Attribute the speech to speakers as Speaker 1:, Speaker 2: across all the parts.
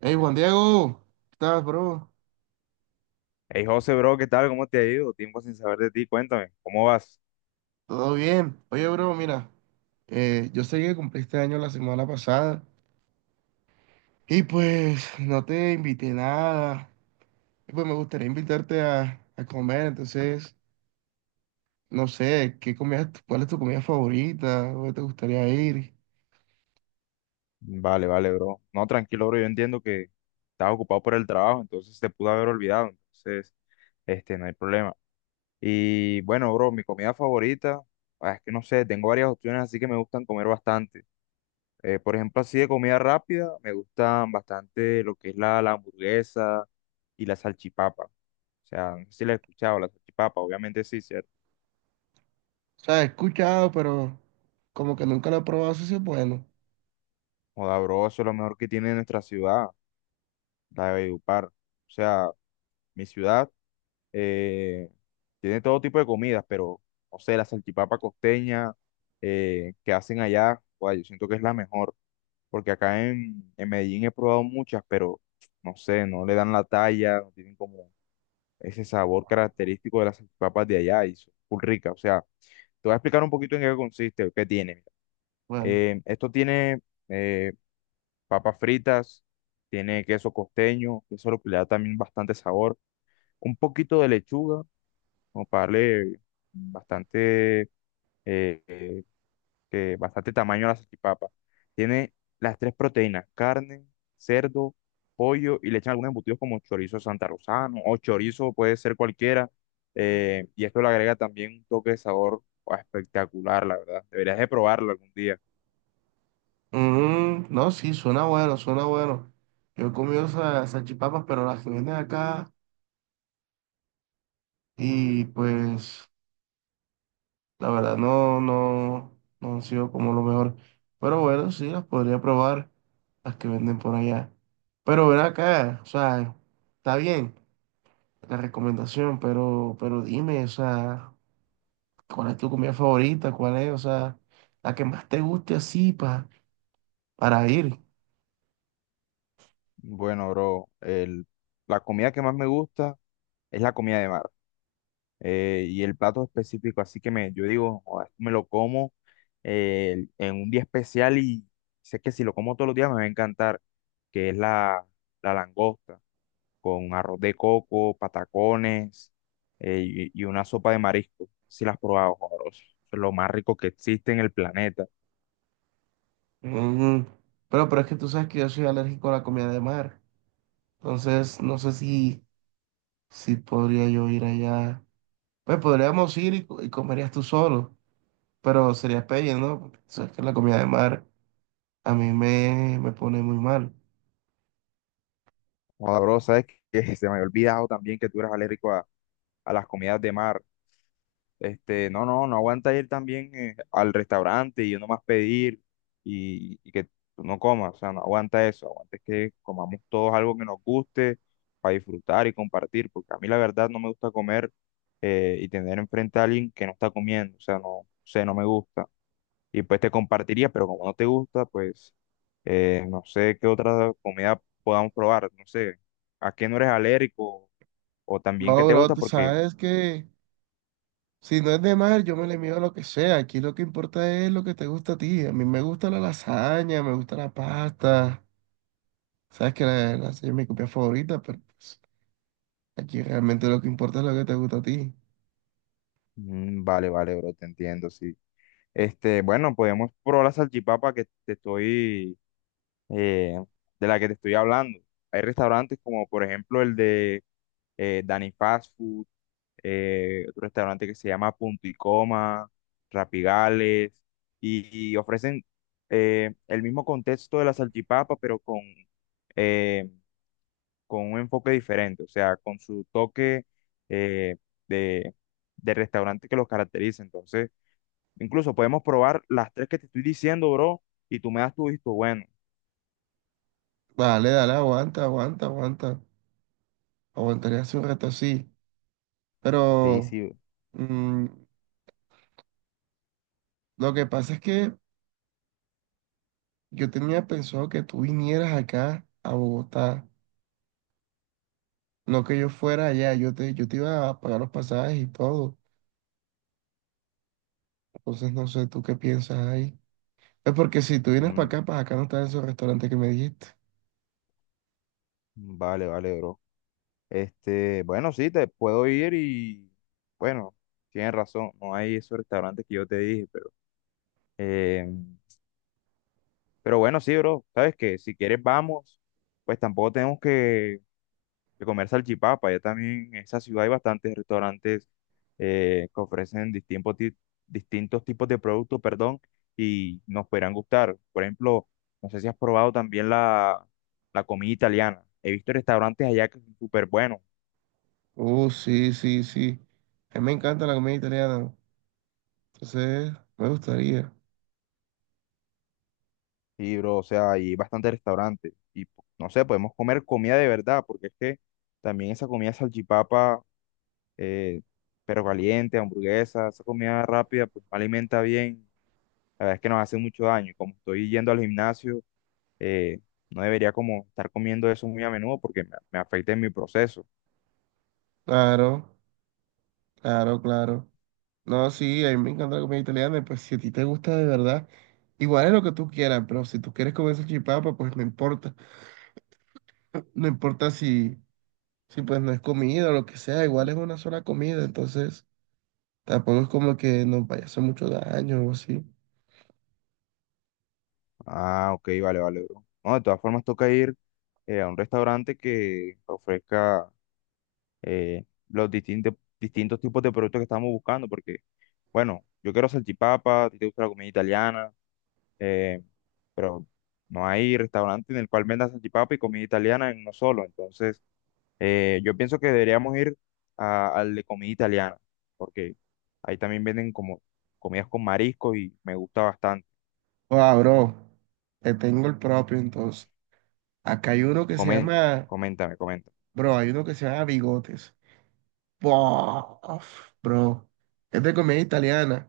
Speaker 1: Hey Juan Diego, ¿qué tal, bro?
Speaker 2: Hey José, bro, ¿qué tal? ¿Cómo te ha ido? Tiempo sin saber de ti, cuéntame, ¿cómo vas?
Speaker 1: ¿Todo bien? Oye, bro, mira, yo sé que cumpliste año la semana pasada y pues no te invité nada. Y pues me gustaría invitarte a comer. Entonces, no sé, ¿qué comida, cuál es tu comida favorita? ¿Dónde te gustaría ir?
Speaker 2: Vale, vale, bro. No, tranquilo, bro, yo entiendo que estás ocupado por el trabajo, entonces te pude haber olvidado. Entonces, no hay problema. Y bueno, bro, mi comida favorita, ah, es que no sé, tengo varias opciones, así que me gustan comer bastante. Por ejemplo, así de comida rápida, me gustan bastante lo que es la hamburguesa y la salchipapa. O sea, no sé si la he escuchado, la salchipapa, obviamente sí, ¿cierto?
Speaker 1: O sea, he escuchado, pero como que nunca lo he probado, eso sí es bueno.
Speaker 2: Joda, bro, eso es lo mejor que tiene nuestra ciudad de Valledupar. O sea, mi ciudad eh, tiene todo tipo de comidas, pero no sé, la salchipapa costeña que hacen allá, guay, yo siento que es la mejor, porque acá en Medellín he probado muchas, pero no sé, no le dan la talla, no tienen como ese sabor característico de las salchipapas de allá y son full ricas. O sea, te voy a explicar un poquito en qué consiste, qué tiene.
Speaker 1: Bueno,
Speaker 2: Esto tiene eh, papas fritas, tiene queso costeño, eso le da también bastante sabor, un poquito de lechuga, como para darle bastante, eh, eh, que bastante tamaño a la salchipapa. Tiene las tres proteínas: carne, cerdo, pollo, y le echan algunos embutidos como chorizo santarrosano o chorizo, puede ser cualquiera. Y esto le agrega también un toque de sabor espectacular, la verdad. Deberías de probarlo algún día.
Speaker 1: no, sí, suena bueno, suena bueno. Yo he comido salchipapas, pero las que venden acá y pues, la verdad, no han sido como lo mejor. Pero bueno, sí, las podría probar, las que venden por allá. Pero ven acá, o sea, está bien la recomendación, pero dime, o sea, ¿cuál es tu comida favorita? ¿Cuál es, o sea, la que más te guste así para ir?
Speaker 2: Bueno, bro, la comida que más me gusta es la comida de mar. Y el plato específico, así que me, yo digo: "Joda, esto me lo como en un día especial y sé que si lo como todos los días me va a encantar", que es la langosta con arroz de coco, patacones, y una sopa de marisco. Si las has probado, joda, bro, eso es lo más rico que existe en el planeta.
Speaker 1: Mm, pero es que tú sabes que yo soy alérgico a la comida de mar. Entonces, no sé si, si podría yo ir allá. Pues podríamos ir y, y comerías tú solo, pero sería pelle, ¿no? Porque tú sabes que la comida de mar a me pone muy mal.
Speaker 2: Joda, bro, sabes que se me había olvidado también que tú eres alérgico a las comidas de mar. No, no, no aguanta ir también al restaurante y yo nomás pedir y que tú no comas, o sea, no aguanta eso, aguanta es que comamos todos algo que nos guste, para disfrutar y compartir, porque a mí la verdad no me gusta comer y tener enfrente a alguien que no está comiendo. O sea, no sé, no me gusta. Y pues te compartiría, pero como no te gusta, pues no sé qué otra comida podamos probar, no sé, a qué no eres alérgico o también qué
Speaker 1: No,
Speaker 2: te
Speaker 1: bro,
Speaker 2: gusta,
Speaker 1: tú
Speaker 2: porque...
Speaker 1: sabes que si no es de mar, yo me le mido a lo que sea. Aquí lo que importa es lo que te gusta a ti. A mí me gusta la lasaña, me gusta la pasta. Sabes que la lasaña es mi comida favorita, pero pues, aquí realmente lo que importa es lo que te gusta a ti.
Speaker 2: Mm, vale, vale, bro, te entiendo, sí. Bueno, podemos probar la salchipapa eh, de la que te estoy hablando. Hay restaurantes como, por ejemplo, el de Dani Fast Food, otro restaurante que se llama Punto y Coma, Rapigales, y ofrecen el mismo contexto de la salchipapa, pero eh, con un enfoque diferente, o sea, con su toque eh, de, de restaurante que los caracteriza. Entonces, incluso podemos probar las tres que te estoy diciendo, bro, y tú me das tu visto bueno.
Speaker 1: Dale, dale, aguanta, aguanta, aguanta. Aguantaría hace un rato así.
Speaker 2: Sí,
Speaker 1: Pero
Speaker 2: sí.
Speaker 1: mm, lo que pasa es que yo tenía pensado que tú vinieras acá a Bogotá, no que yo fuera allá. Yo te iba a pagar los pasajes y todo. Entonces no sé tú qué piensas ahí. Es porque si tú vienes
Speaker 2: Mm,
Speaker 1: para acá no está en esos restaurantes que me dijiste.
Speaker 2: vale, vale, bro. Bueno, sí, te puedo ir y, bueno, tienes razón, no hay esos restaurantes que yo te dije, pero eh, pero bueno, sí, bro, sabes que si quieres vamos, pues tampoco tenemos que de comer salchipapa. Ya también en esa ciudad hay bastantes restaurantes que ofrecen distintos tipos de productos, perdón, y nos podrán gustar. Por ejemplo, no sé si has probado también la comida italiana. He visto restaurantes allá que son súper buenos.
Speaker 1: Oh, sí, sí, sí. A mí me encanta la comida italiana. Entonces, me gustaría.
Speaker 2: Y, bro, o sea, hay bastantes restaurantes. No sé, podemos comer comida de verdad, porque es que también esa comida salchipapa, eh, pero caliente, hamburguesa, esa comida rápida, pues no alimenta bien. La verdad es que nos hace mucho daño. Y como estoy yendo al gimnasio, eh, no debería como estar comiendo eso muy a menudo porque me afecta en mi proceso.
Speaker 1: Claro, claro, claro. No, sí, a mí me encanta la comida italiana. Y pues si a ti te gusta de verdad, igual es lo que tú quieras, pero si tú quieres comer salchipapa, pues no importa. No importa si sí, pues no es comida o lo que sea, igual es una sola comida, entonces tampoco es como que nos vaya a hacer mucho daño o así.
Speaker 2: Ah, ok, vale, vale, bro. No, de todas formas toca ir a un restaurante que ofrezca eh, los distintos tipos de productos que estamos buscando, porque, bueno, yo quiero salchipapa, a ti te gusta la comida italiana, eh, pero no hay restaurante en el cual venda salchipapa y comida italiana en uno solo. Entonces, yo pienso que deberíamos ir al de comida italiana, porque ahí también venden como comidas con marisco y me gusta bastante.
Speaker 1: Ah, bro, te tengo el propio entonces. Acá hay uno que se
Speaker 2: Comen,
Speaker 1: llama,
Speaker 2: Coméntame, coméntame.
Speaker 1: bro, hay uno que se llama Bigotes. Bof, bro, es de comida italiana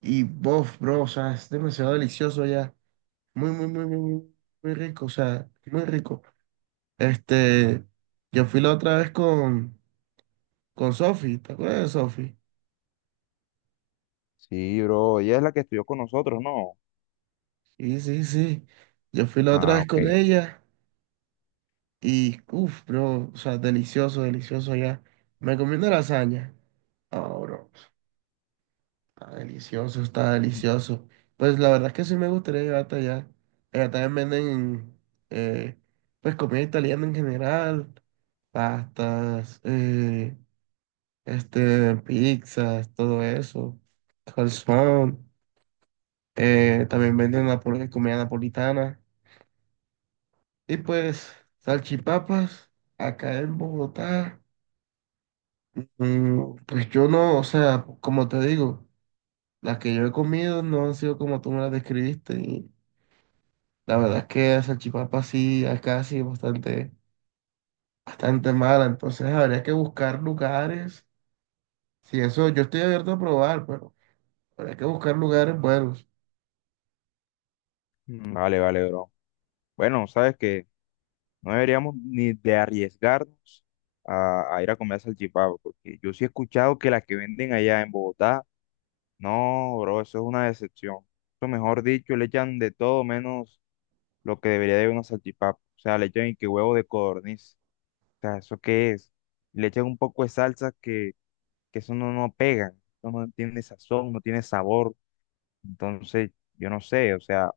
Speaker 1: y bof, bro, o sea, es demasiado delicioso ya. Muy, muy, muy, muy, muy, muy rico, o sea, muy rico. Este, yo fui la otra vez con Sofi, ¿te acuerdas de Sofi?
Speaker 2: Sí, bro, ella es la que estudió con nosotros, ¿no?
Speaker 1: Sí, sí, sí. Yo fui la otra
Speaker 2: Ah,
Speaker 1: vez
Speaker 2: ok.
Speaker 1: con ella y uff, bro, o sea, delicioso, delicioso allá. Me comí una lasaña. Ah, bro, está delicioso, está delicioso. Pues la verdad es que sí me gustaría llegar hasta allá. Allá también venden, eh, pues, comida italiana en general, pastas, este, pizzas, todo eso, calzón. También venden comida napolitana. Y pues, salchipapas, acá en Bogotá, pues yo no, o sea, como te digo, las que yo he comido no han sido como tú me las describiste. Y la verdad es que la salchipapa sí, acá sí es bastante, bastante mala. Entonces habría que buscar lugares. Si eso, yo estoy abierto a probar, pero habría que buscar lugares buenos.
Speaker 2: Mm, vale, vale, bro. Bueno, sabes que no deberíamos ni de arriesgarnos a ir a comer salchipapa, porque yo sí he escuchado que las que venden allá en Bogotá, no, bro, eso es una decepción. Eso, mejor dicho, le echan de todo menos lo que debería de una salchipapa. O sea, le echan y que huevo de codorniz. O sea, ¿eso qué es? Le echan un poco de salsa que eso no, no pega, no, no tiene sazón, no tiene sabor. Entonces, yo no sé, o sea,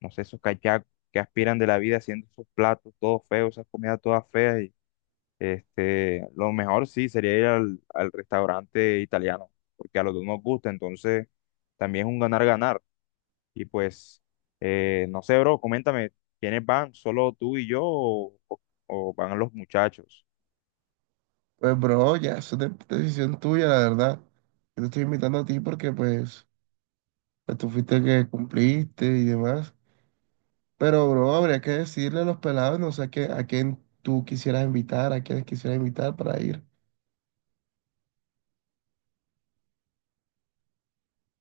Speaker 2: no sé esos cachacos que aspiran de la vida haciendo esos platos todos feos, esas comidas todas feas. Y, lo mejor sí sería ir al restaurante italiano, porque a los dos nos gusta, entonces también es un ganar-ganar. Y pues, no sé, bro, coméntame, ¿quiénes van? ¿Solo tú y yo, o van los muchachos?
Speaker 1: Pues bro, ya, eso es decisión tuya, la verdad. Yo te estoy invitando a ti porque pues, pues tú fuiste el que cumpliste y demás. Pero, bro, habría que decirle a los pelados, no sé a a quién tú quisieras invitar, a quiénes quisieras invitar para ir.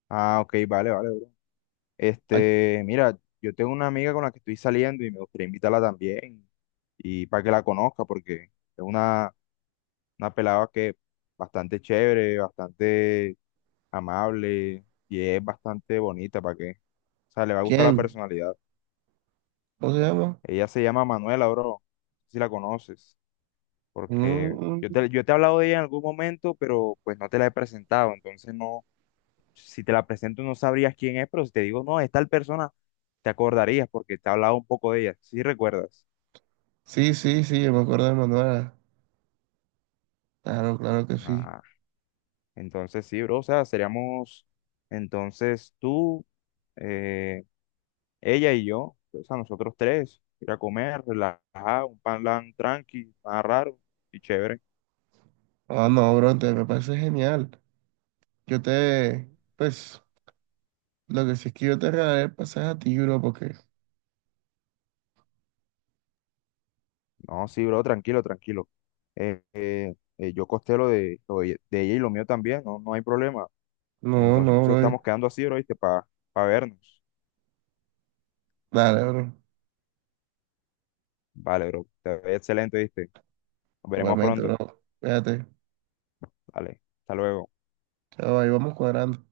Speaker 2: Ah, ok, vale, vale, bro.
Speaker 1: ¿A
Speaker 2: Mira, yo tengo una amiga con la que estoy saliendo y me gustaría invitarla también, y para que la conozca, porque es una, una pelada que bastante chévere, bastante amable y es bastante bonita, ¿para qué? O sea, le va a gustar la
Speaker 1: quién?
Speaker 2: personalidad.
Speaker 1: ¿Cómo se llama?
Speaker 2: Ella se llama Manuela, bro, no sé si la conoces, porque
Speaker 1: Mm,
Speaker 2: yo te he hablado de ella en algún momento, pero pues no te la he presentado, entonces no, si te la presento no sabrías quién es, pero si te digo, no, es tal persona, te acordarías porque te he hablado un poco de ella, ¿si recuerdas?
Speaker 1: sí, sí, sí, yo me acuerdo de Manuela. Claro, claro que sí.
Speaker 2: Ah, entonces sí, bro, o sea, seríamos entonces tú, eh, ella y yo, o sea, nosotros tres, ir a comer, relajar, un pan lan tranqui, más raro y chévere.
Speaker 1: Ah, no, bro, te me parece genial. Yo te, pues, lo que sí es que yo te regalaré el pasaje a ti, bro, porque...
Speaker 2: No, sí, bro, tranquilo, tranquilo. Yo costé lo de ella y lo mío también, no, no hay problema.
Speaker 1: No,
Speaker 2: Entonces
Speaker 1: no, bro.
Speaker 2: estamos quedando así, bro, ¿viste? Para vernos.
Speaker 1: Dale, bro.
Speaker 2: Vale, bro, te ve excelente, ¿viste? Nos veremos
Speaker 1: Igualmente,
Speaker 2: pronto.
Speaker 1: bro. Fíjate.
Speaker 2: Vale, hasta luego.
Speaker 1: Chao, ahí vamos cuadrando.